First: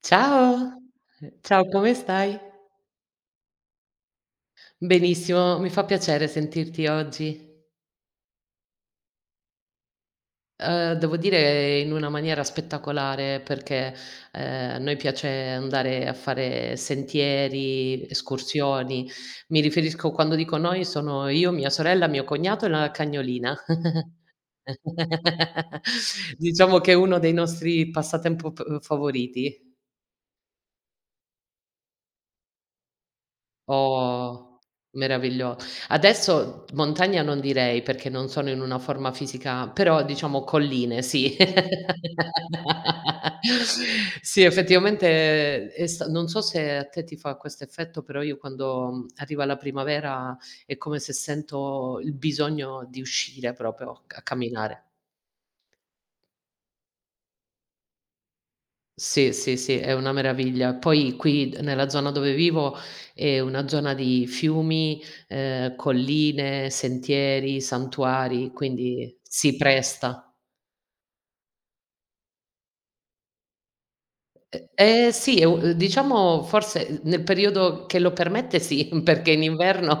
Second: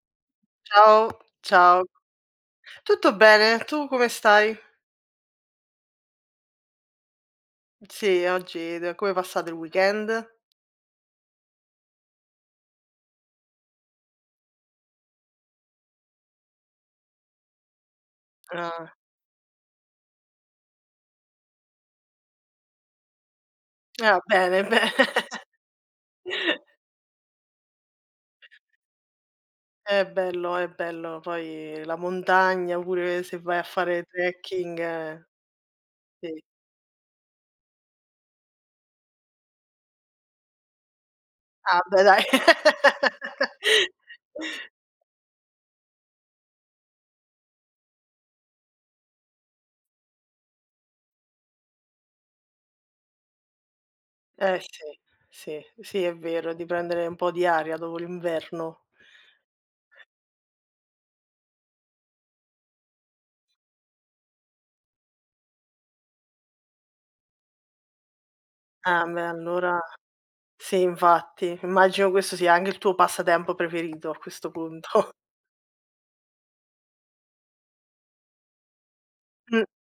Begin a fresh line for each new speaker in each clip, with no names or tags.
Ciao,
Ciao,
ciao
ciao.
come stai?
Tutto bene, tu come stai?
Benissimo, mi fa piacere sentirti oggi.
Sì, oggi d come passate il weekend?
Devo dire in una maniera spettacolare perché, a noi piace andare a fare sentieri,
Ah,
escursioni. Mi riferisco quando dico noi sono io, mia sorella, mio cognato e la cagnolina.
ah bene, bene.
Diciamo che è uno dei nostri passatempo p favoriti.
È bello, è bello. Poi la montagna pure se vai a fare
Oh,
trekking,
meraviglio
sì.
adesso montagna non direi perché non sono in una forma fisica, però diciamo colline sì.
Ah beh dai.
Sì, effettivamente è sta non so se a te ti fa questo effetto, però io quando, arriva la primavera è come se sento il bisogno di uscire proprio a
Eh
camminare.
sì, sì, sì è vero, di prendere un po' di aria dopo l'inverno.
Sì, sì, sì, è una meraviglia. Poi qui d nella zona dove vivo è una zona di fiumi, colline, sentieri, santuari,
Ah
quindi
beh
si
allora
presta.
sì infatti, immagino questo sia anche il tuo passatempo preferito a questo
E
punto.
eh sì, è u diciamo forse nel periodo che lo permette sì, perché in inverno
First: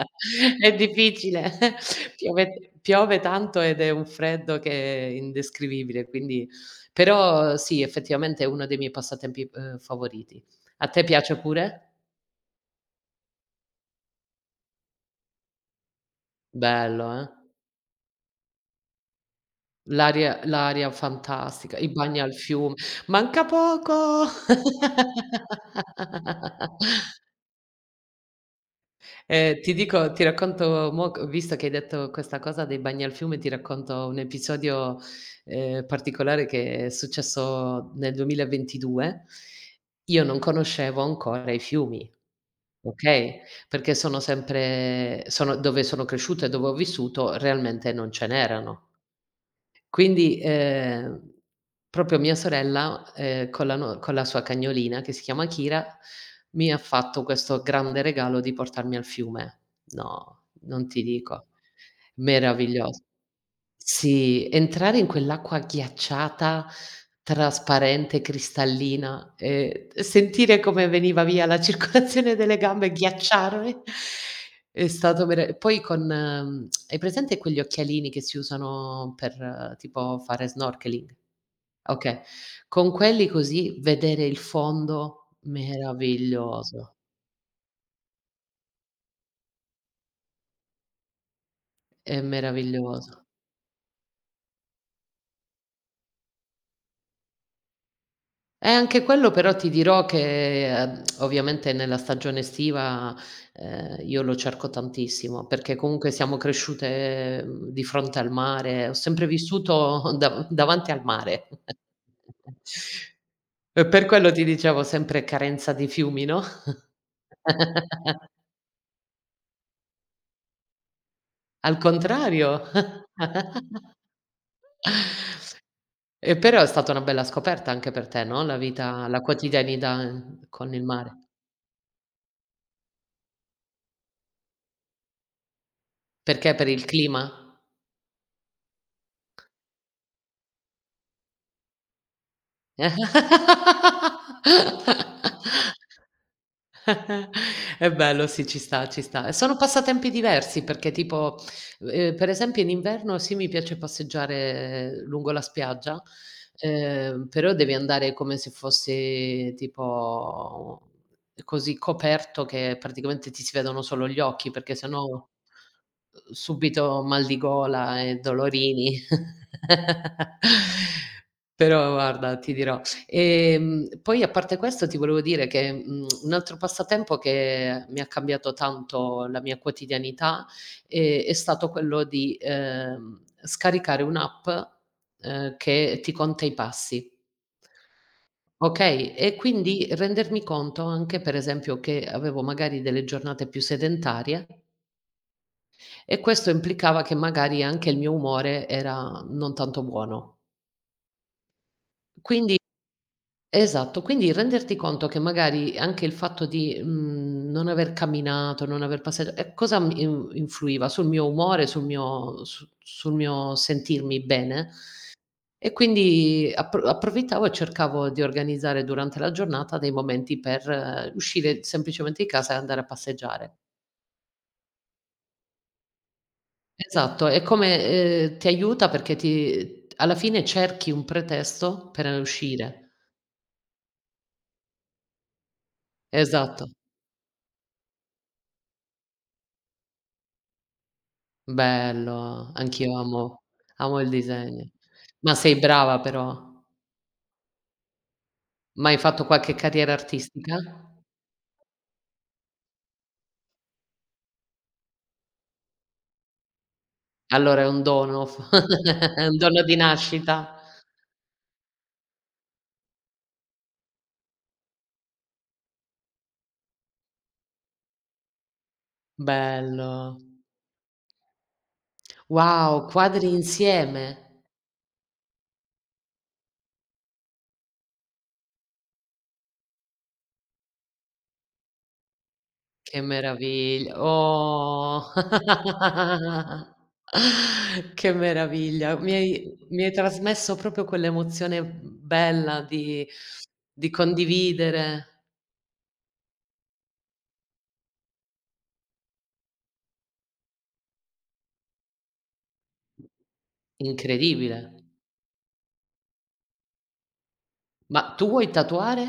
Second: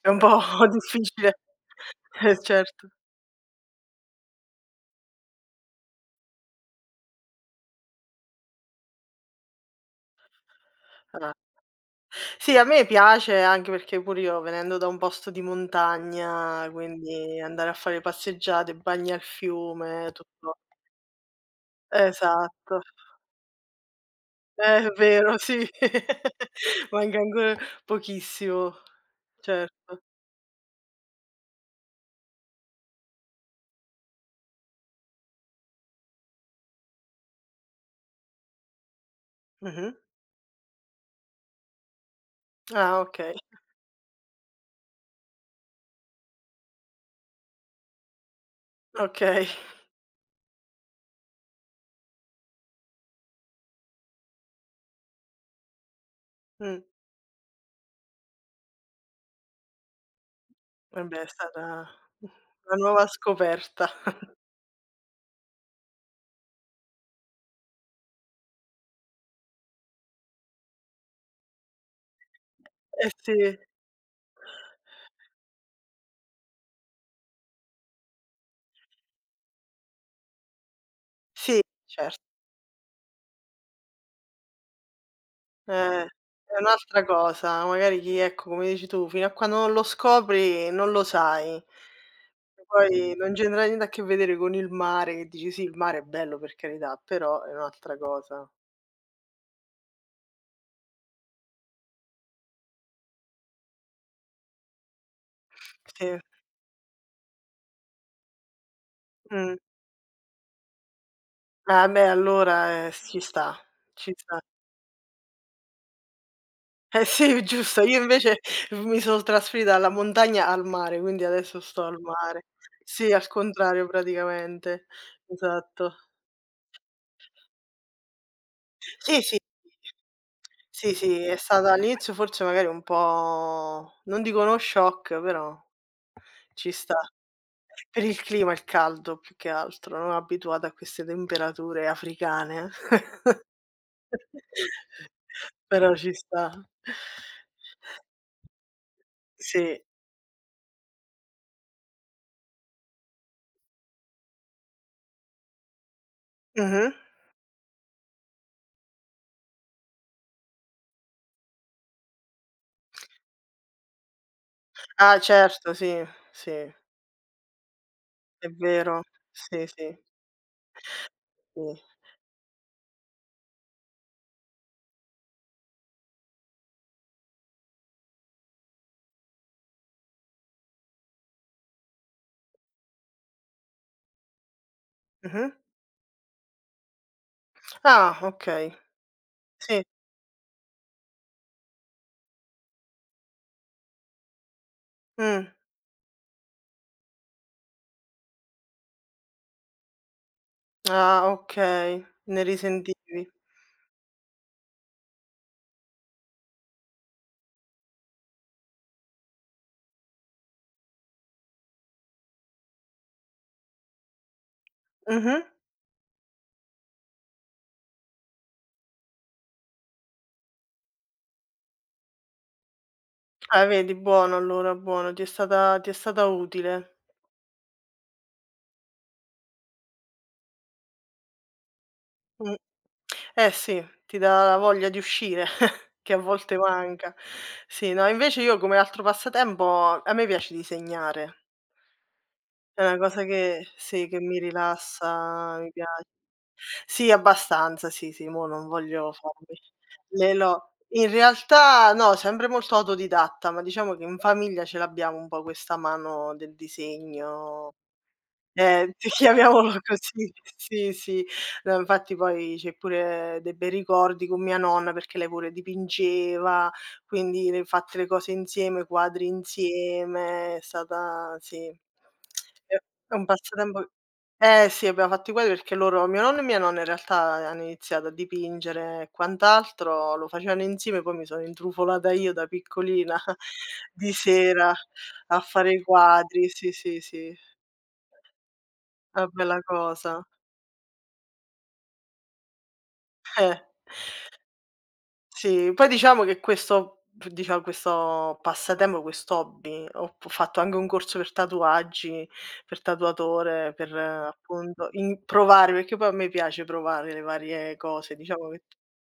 È un po'
è
difficile.
difficile. Piove
Certo.
piove tanto ed è un freddo che è indescrivibile, quindi però sì, effettivamente è uno dei miei passatempi, favoriti. A te
Ah.
piace pure?
Sì, a me piace anche perché pure io venendo da un posto di montagna,
Bello, eh.
quindi andare a fare passeggiate, bagni al fiume,
L'aria
tutto
l'aria fantastica, i bagni al fiume.
esatto.
Manca poco!
È vero, sì. Manca ancora pochissimo.
Ehm, ti
Certo.
dico ti racconto mo c visto che hai detto questa cosa dei bagni al fiume, ti racconto un episodio, particolare che è successo nel 2022.
Mh-mh.
Io non conoscevo ancora i fiumi,
Ah, okay,
okay, perché sono dove sono cresciuta e dove ho vissuto realmente non ce n'erano.
okay.
Quindi, proprio mia sorella, con la no con la sua cagnolina che si chiama Kira, mi ha
Mh.
fatto questo grande regalo di portarmi al fiume. No, non ti
Eh beh, è
dico.
stata una
Meraviglioso.
nuova scoperta.
Sì, entrare in quell'acqua ghiacciata, trasparente, cristallina e sentire come veniva via la circolazione delle gambe,
Eh sì,
ghiacciarmi è stato vera poi con hai presente quegli occhialini che si usano per tipo fare snorkeling?
sì, cer
Okay, con quelli così vedere il fondo
eh, è
meraviglioso,
un'altra cosa. Magari chi ecco, come dici tu, fino a quando non lo scopri non lo sai.
è
Poi
meraviglioso.
non c'entra niente a che vedere con il mare, che dici: "Sì, il mare è bello per carità", però è un'altra cosa.
Anche quello però ti dirò che, ovviamente nella stagione estiva, io lo cerco tantissimo, perché comunque
Sì,
siamo cresciute, di fronte al mare, ho sempre
mh.
vissuto da davanti al mare.
Ah beh, allora, ci sta,
E per
ci
quello
sta.
ti dicevo sempre carenza di fiumi, no,
Eh sì, giusto. Io invece mi sono trasferita dalla montagna al mare, quindi adesso
al
sto al mare.
contrario.
Sì, al contrario praticamente. Esatto.
E però è stata una bella scoperta anche per te, no,
Sì,
la
sì.
quotidianità con il
Sì,
mare.
sì, è stata all'inizio forse magari un po' non dico uno shock, però
Perché, per
ci
il
sta.
clima?
Per il clima, il caldo più che altro, non abituata a queste temperature africane. Però ci sta.
È bello, sì, ci sta, ci sta. E sono
Sì.
passatempi diversi perché tipo, per esempio in inverno sì, mi piace passeggiare lungo la spiaggia,
Mh-mh.
però devi andare come se fossi tipo così coperto che praticamente ti si vedono solo gli occhi perché se no,
Ah certo, sì, sì, è
subito mal di gola e dolorini.
vero. Sì, sì, sì.
Però guarda, ti dirò. Poi a parte questo ti volevo dire che, un altro passatempo che mi ha cambiato tanto la mia quotidianità, è stato quello di, scaricare un'app,
Mh-mh.
che ti conta i passi.
Ah okay,
Okay? E
sì.
quindi rendermi conto anche, per esempio, che avevo magari delle giornate più sedentarie
Mh.
e questo implicava che magari anche il mio umore era non tanto buono.
Ah okay, ne
Quindi
risentivi.
Esatto, quindi renderti conto che magari anche il fatto di, non aver camminato, non aver passeggia e cosa mi in influiva? Sul mio umore, sul mio sentirmi bene
Mh-mh.
e quindi approfittavo e cercavo di organizzare durante la giornata dei momenti per uscire semplicemente di casa e andare a passeggiare.
Ah vedi, buono allora, buono, ti è stata utile.
Esatto, è come ti aiuta perché ti alla fine cerchi un pretesto per
Mh.
uscire.
Eh sì, ti dà la voglia di uscire che a volte
Esatto.
manca. Sì, no, invece io come altro passatempo a me piace disegnare.
Bello,
È una
anch'io
cosa
amo
che
amo
sì,
il
che mi
disegno. Ma
rilassa,
sei
mi
brava
piace.
però.
Sì, abbastanza, sì, sì, mo non
Ma hai
voglio
fatto qualche
farmi
carriera
le
artistica?
lo in realtà no, sempre molto autodidatta, ma diciamo che in famiglia ce l'abbiamo un po' questa mano del
Allora è
disegno.
un dono, f
Sì,
è un dono
chiamiamolo
di
così.
nascita.
Sì, sì. No, infatti poi c'è pure dei bei ricordi con mia nonna, perché lei pure dipingeva, quindi le fatte le cose insieme, quadri
Bello.
insieme, è stata sì, è
Wow,
è un
quadri
passatempo.
insieme?
Eh sì, abbiamo fatto i quadri perché loro mio nonno e mia nonna in realtà hanno iniziato a dipingere e quant'altro, lo facevano insieme, poi mi sono intrufolata io da
Che
piccolina
meraviglia.
di sera
Oh.
a fare i quadri. Sì, sì, sì.
Che meraviglia. Mi
Una bella
hai mi hai
cosa.
trasmesso proprio quell'emozione bella di
Eh,
di condividere.
sì. Poi diciamo che questo f diciamo questo passatempo, quest'hobby ho p fatto anche un corso per tatuaggi, per tatuatore, per
Incredibile.
appunto in provare, perché poi a me piace provare le varie
Ma
cose,
tu
diciamo
vuoi
che
tatuare?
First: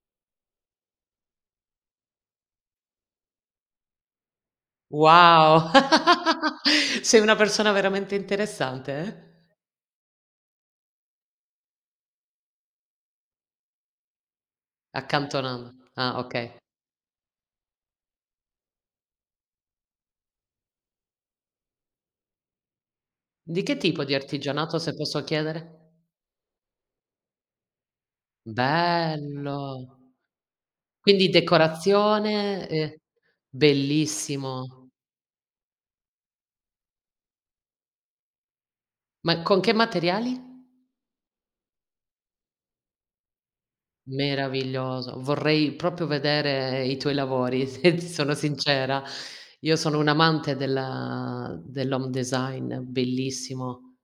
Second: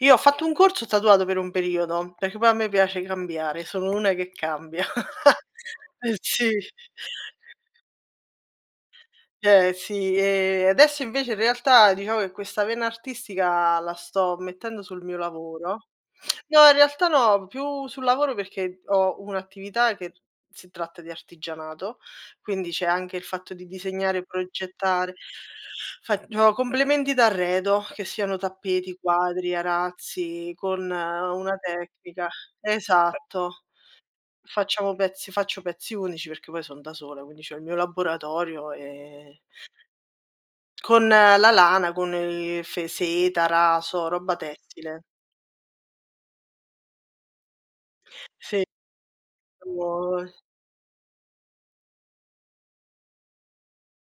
io ho fatto un corso, ho tatuato per un periodo, perché poi a me piace cambiare, sono una che cambia.
Wow!
Eh sì.
Sei una persona veramente interessante, eh.
Eh sì, adesso invece in realtà diciamo che questa vena artistica la sto mettendo sul mio
Accantonando.
lavoro.
Ah, okay.
No, in realtà no, più sul lavoro perché ho un'attività che si tratta di artigianato, quindi c'è anche il fatto
Di
di
che tipo di
disegnare,
artigianato, se
progettare.
posso chiedere?
Faccio complementi d'arredo, che siano tappeti, quadri,
Bello!
arazzi, con
Quindi
una tecnica.
decorazione,
Esatto.
bellissimo.
Facciamo pezzi faccio pezzi unici perché poi son da sola, quindi c'ho il mio laboratorio,
Ma con che materiali?
con la lana, con il fe seta, raso, roba tessile.
Meraviglioso. Vorrei proprio vedere i tuoi lavori, se ti sono
Sì,
sincera. Io sono
tipo
un'amante della dell'home design, bellissimo.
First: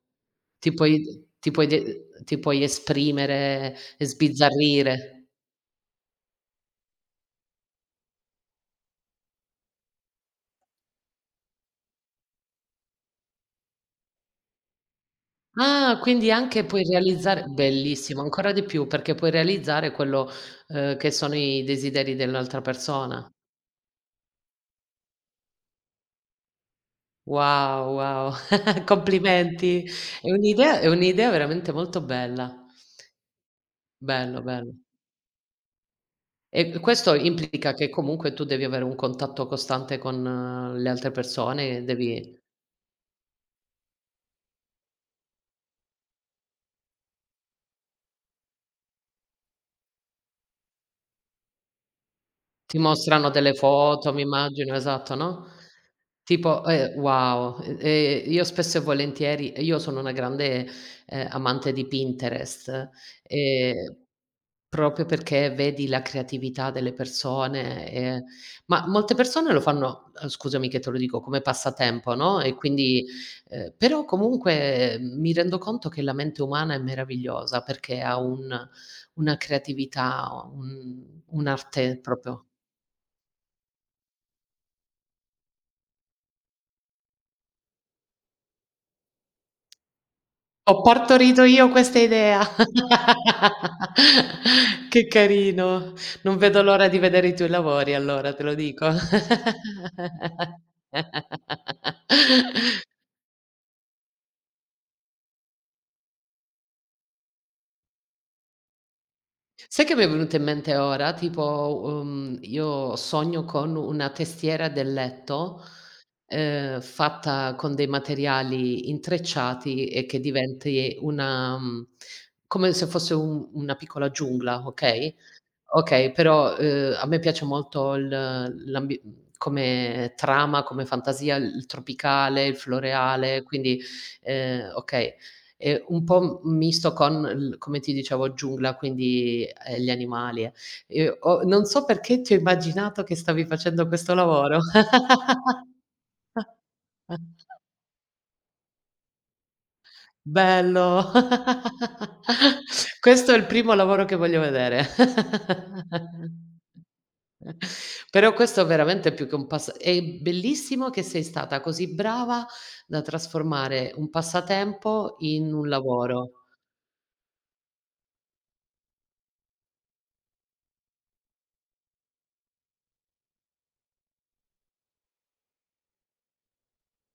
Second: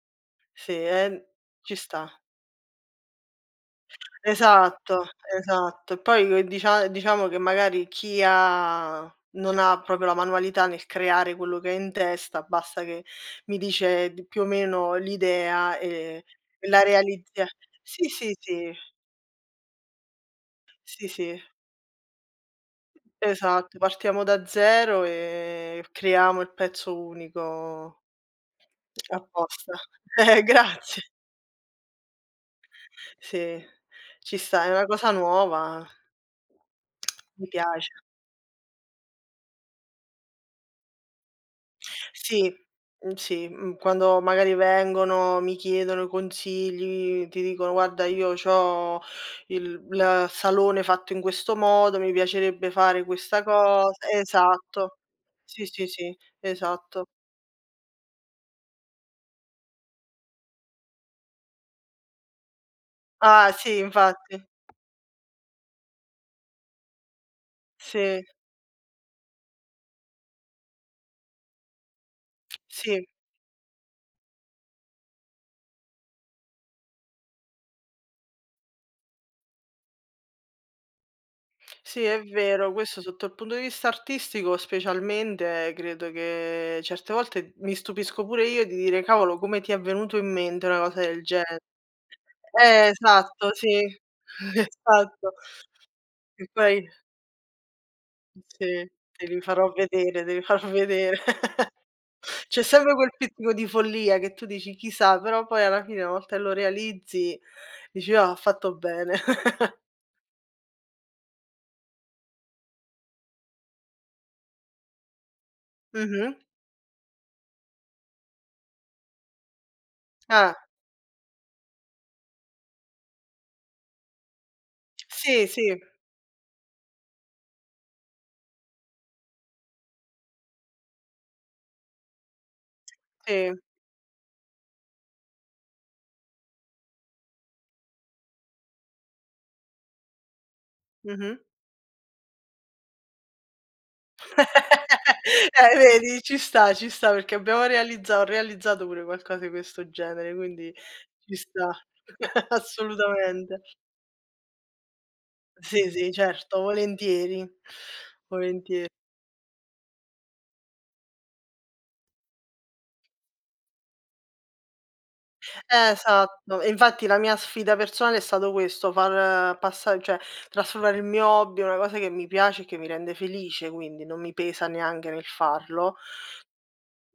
sì,
Ti puoi ti puoi
ci
de
sta.
ti puoi esprimere e
Esatto,
sbizzarrire.
esatto. E poi che dicia diciamo che magari chi ha non ha proprio la manualità nel creare quello che ha in testa, basta che mi dice d più o meno l'idea
Ah,
e
quindi anche
la
puoi realizzare
realizza. Sì,
bellissimo,
sì,
ancora di
sì,
più, perché puoi realizzare quello,
sì,
che sono
sì,
i desideri dell'altra persona.
esatto. Partiamo da 0 e creiamo il pezzo
Wow,
unico
wow,
apposta.
complimenti. È un'idea è
Grazie.
un'idea veramente molto bella.
Sì, ci
Bello,
sta, è
bello.
una cosa nuova,
E questo
mi
implica che
piace.
comunque tu devi avere un contatto costante con le altre persone, devi
Sì, sì, quando magari vengono, mi chiedono consigli, ti dicono: "Guarda io c'ho il la salone fatto in questo modo, mi piacerebbe
Ti
fare
mostrano
questa
delle
cosa"
foto, mi immagino,
esatto.
esatto, no,
Sì, sì, sì,
tipo
esatto.
wow, io spesso e volentieri io sono una grande, amante di Pinterest,
Ah sì,
ehm,
infatti.
proprio perché vedi la creatività delle persone,
Sì,
ma molte persone lo fanno, scusami che te lo dico, come passatempo, no, e
sì.
quindi però comunque mi rendo conto che la mente umana è meravigliosa perché ha un una creatività, un'arte
Sì, è
proprio.
vero, questo sotto il punto di vista artistico specialmente credo che certe volte mi stupisco pure io di dire: "Cavolo, come ti è venuto in mente una
Ho
cosa del
partorito
genere?"
io questa idea.
Esatto, sì,
Che
esatto.
carino. Non
E
vedo
poi
l'ora di vedere i tuoi lavori allora, te lo dico.
sì, te li farò vedere, te li farò vedere. C'è sempre quel pizzico di follia che tu dici: "Chissà", però poi alla fine una volta che lo realizzi dici: "Ah, ho fatto bene".
Sai che mi è venuto in mente ora? Tipo, io sogno con una testiera del letto,
Mh-mh.
fatta con dei materiali intrecciati e che
Ah,
diventi una come se fosse un una piccola giungla, okay,
sì, sì,
Okay, però, a me piace molto come trama, come fantasia, il tropicale, il floreale,
sì,
quindi, okay. Un po' m misto con l come ti dicevo giungla, quindi, gli animali. Eh. E
mh-mh.
ho Non so perché ti ho immaginato che stavi facendo questo lavoro.
Vedi, ci sta perché abbiamo realizza ho realizzato pure qualcosa di questo genere, quindi
Bello.
ci sta.
Questo è il
Assolutamente.
primo lavoro che voglio vedere.
Sì, sì, certo, volentieri,
Però questo
volentieri.
veramente è più che un passa è bellissimo che sei stata così brava da trasformare un passatempo in un lavoro.
Esatto. E infatti la mia sfida personale è stato questo, far passa cioè trasformare il mio hobby, in una cosa che mi piace e che mi rende felice, quindi non mi pesa neanche nel farlo,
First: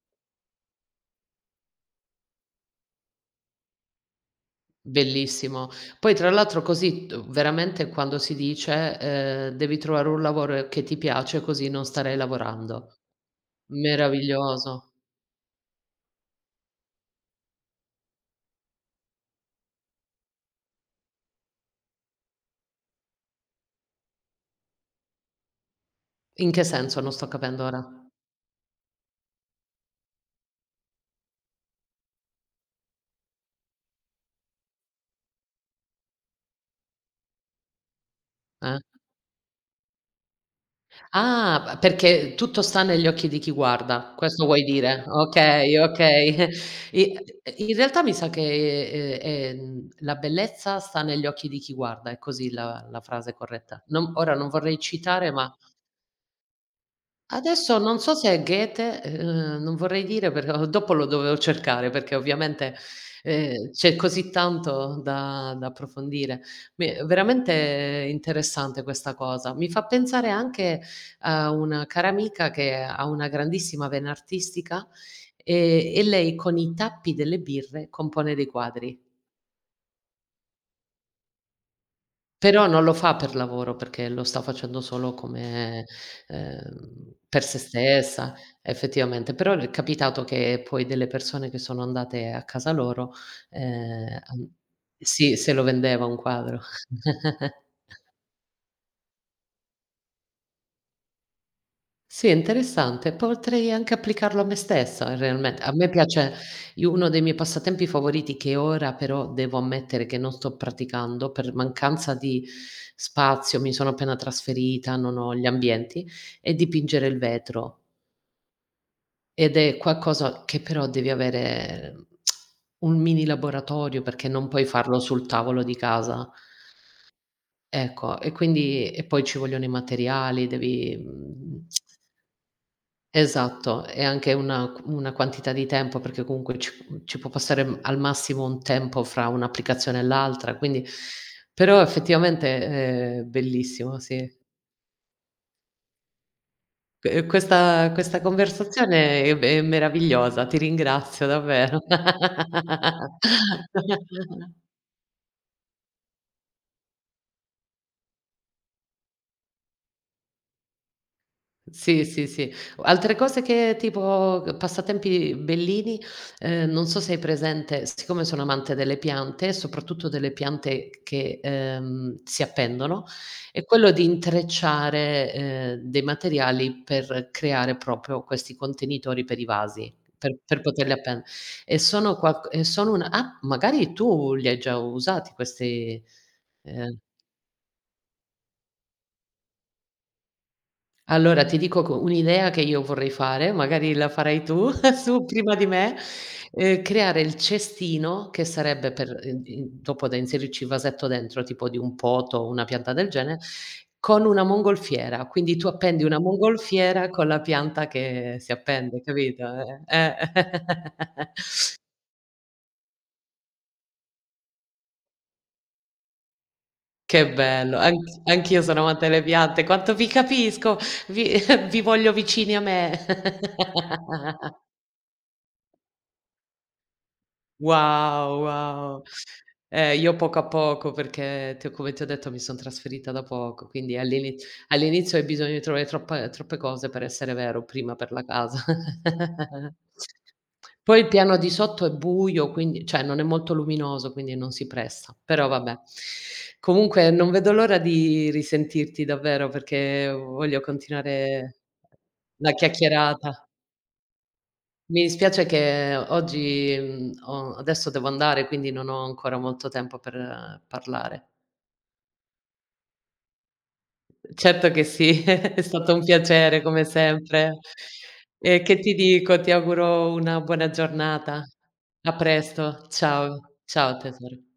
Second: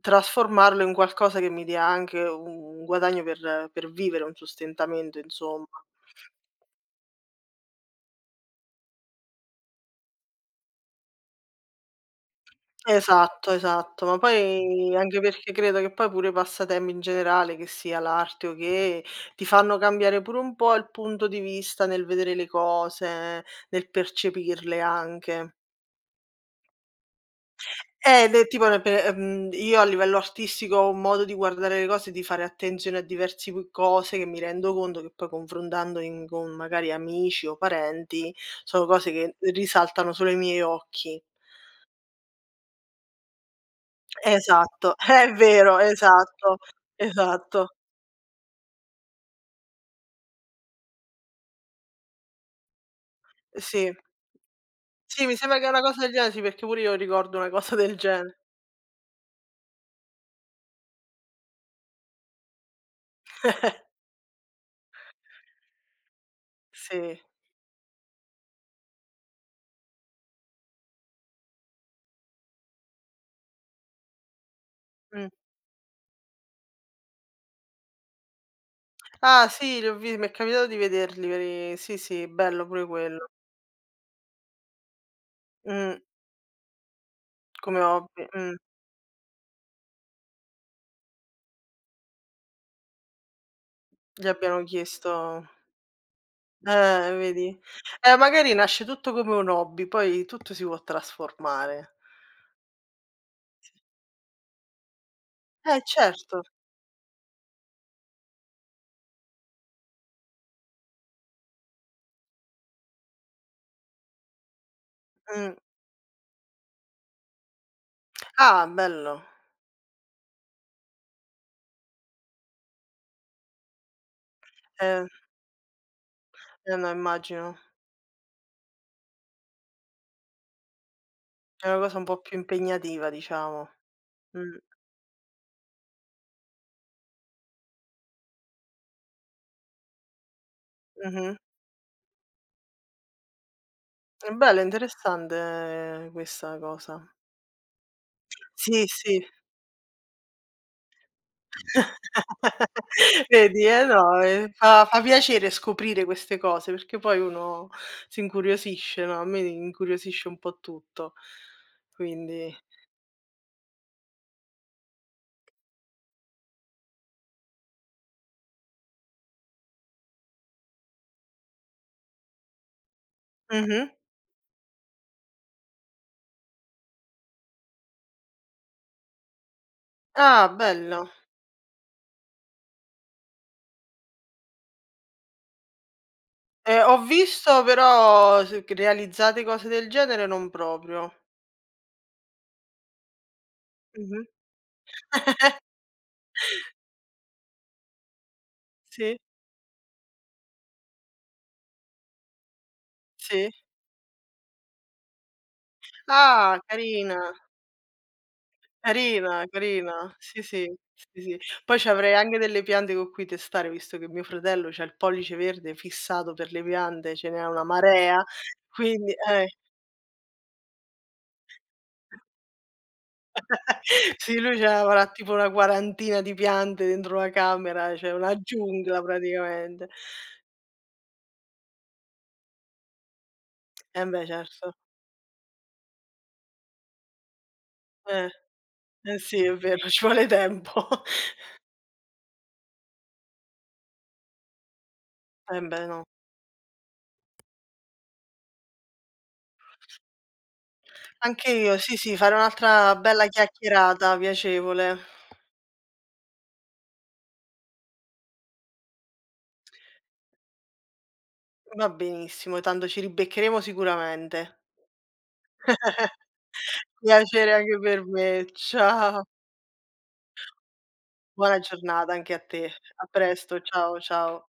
trasformarlo in qualcosa che mi dia anche un guadagno per vivere, un sostentamento insomma.
Bellissimo. Poi tra l'altro così t veramente quando si dice: "Devi trovare un lavoro che ti piace così non starai lavorando."
Esatto, esatto, ma
Meraviglioso.
poi anche perché credo che poi pure i passatempi in generale, che sia l'arte o che, ti fanno cambiare pure un po' il punto di vista nel vedere le cose, nel percepirle anche.
In che senso? Non sto capendo ora.
De tipo ne pe io a livello artistico ho un modo di guardare le cose, di fare attenzione a diversi p cose che mi rendo conto che poi con magari amici o parenti,
Eh?
sono cose che risaltano solo ai miei occhi.
Ah, b perché tutto sta negli occhi di chi guarda, questo vuoi
Esatto,
dire?
è
Okay,
vero,
okay.
esatto,
I
esatto,
in realtà mi sa che, la bellezza sta negli occhi di chi guarda, è così la frase corretta.
sì.
Non ora non vorrei
Sì,
citare,
mi
ma
sembra che è una cosa del genere, sì, perché pure io ricordo una cosa
Adesso
del
non so se
genere.
è Goethe, non vorrei dire perché o dopo lo dovevo cercare, perché ovviamente, c'è così tanto da approfondire. Mi
Sì,
Veramente interessante questa cosa. Mi fa pensare anche a una cara amica che ha una grandissima vena artistica,
mh.
e lei con i tappi delle birre compone dei quadri.
Ah sì, li ho vi mi è capitato di vederli veri sì, sì, bello
Però non
pure
lo fa
quello.
per lavoro, perché lo sta facendo solo come
Mh,
per se
come hobby,
stessa, effettivamente. Però le è capitato che poi delle persone che sono andate a casa loro,
gli
han
abbiano
sì,
chiesto
se lo vendeva un quadro.
vedi? Magari nasce tutto come un hobby, poi tutto si può trasformare.
Sì, è interessante. Potrei anche applicarlo a me stessa realmente. A
Eh
me piace
certo,
io uno dei miei passatempi favoriti che ora però devo ammettere che non sto praticando per mancanza di spazio, mi sono appena trasferita, non ho gli
mh.
ambienti, è dipingere il vetro.
Ah bello,
Ed è qualcosa che però devi avere un mini laboratorio perché non puoi farlo
eh,
sul tavolo di casa.
eh no immagino.
Ecco, e poi ci vogliono i materiali, devi, mhmm
È una cosa un po' più impegnativa diciamo.
Esatto, e anche
Mh,
una quantità di tempo, perché comunque ci può passare, al massimo un tempo fra un'applicazione e l'altra, quindi
mh-mh.
però effettivamente è bellissimo, sì.
È bello, interessante questa cosa.
Questa
Sì, sì.
conversazione è meravigliosa, ti ringrazio davvero.
Vedi, no, fa piacere scoprire queste cose, perché poi uno si incuriosisce, no, a me incuriosisce un po' tutto.
Sì, sì, sì.
Quindi
Altre cose che tipo passatempi bellini, non so se hai presente siccome sono amante delle piante e soprattutto delle piante che, si appendono, è
mh-mh.
quello di intrecciare, dei materiali per creare proprio questi contenitori per i vasi, per
Ah,
per poterli
bello.
appen e sono una ah, magari tu li hai già usati questi,
Ho
ehm
visto però s che realizzate cose del genere non proprio.
Allora ti dico co un'idea che io vorrei fare, magari la
Mh-mh.
farai tu su prima di me, creare il cestino che sarebbe
Sì,
per in dopo da inserirci il vasetto dentro, tipo di un poto o una pianta
sì.
con una mongolfiera. Quindi tu appendi una
Ah,
mongolfiera con
carina.
la pianta che si appende, capito?
Carina, carina.
Eh.
Sì, sì, sì, sì. Poi ci avrei anche delle piante con cui testare, visto che mio fratello c'ha il pollice verde fissato per le piante, ce
Che
n'è una
bello,
marea,
anch'io sono amante
quindi
delle
eh.
piante, quanto vi capisco, vi vi voglio vicini a me.
Sì, lui ce avrà tipo una quarantina di piante dentro la camera, cioè una
Wow,
giungla
wow.
praticamente.
Io poco a poco perché ti ho come ti ho detto mi son trasferita da poco, quindi
Eh beh,
all'iniz
certo.
all'inizio hai bisogno di trovare troppa troppe cose per essere vero, prima per la
Eh,
casa.
eh sì, è vero, ci vuole tempo.
Poi il piano di sotto è buio, quindi cioè non è molto luminoso, quindi non si presta, però
Eh
vabbè.
beh, no.
Comunque non vedo l'ora di risentirti davvero perché voglio
Anche
continuare
io, sì, sì, fare
la
un'altra bella
chiacchierata.
chiacchierata piacevole.
Mi dispiace che oggi, mhmm, ho adesso devo andare, quindi non ho ancora molto tempo per parlare.
Va benissimo, tanto ci ribeccheremo sicuramente.
Certo che sì, è stato un piacere come
Piacere
sempre.
anche per me.
E che ti
Ciao.
dico, ti auguro una buona giornata.
Buona giornata
A
anche a te.
presto,
A
ciao.
presto.
Ciao
Ciao,
tesoro.
ciao.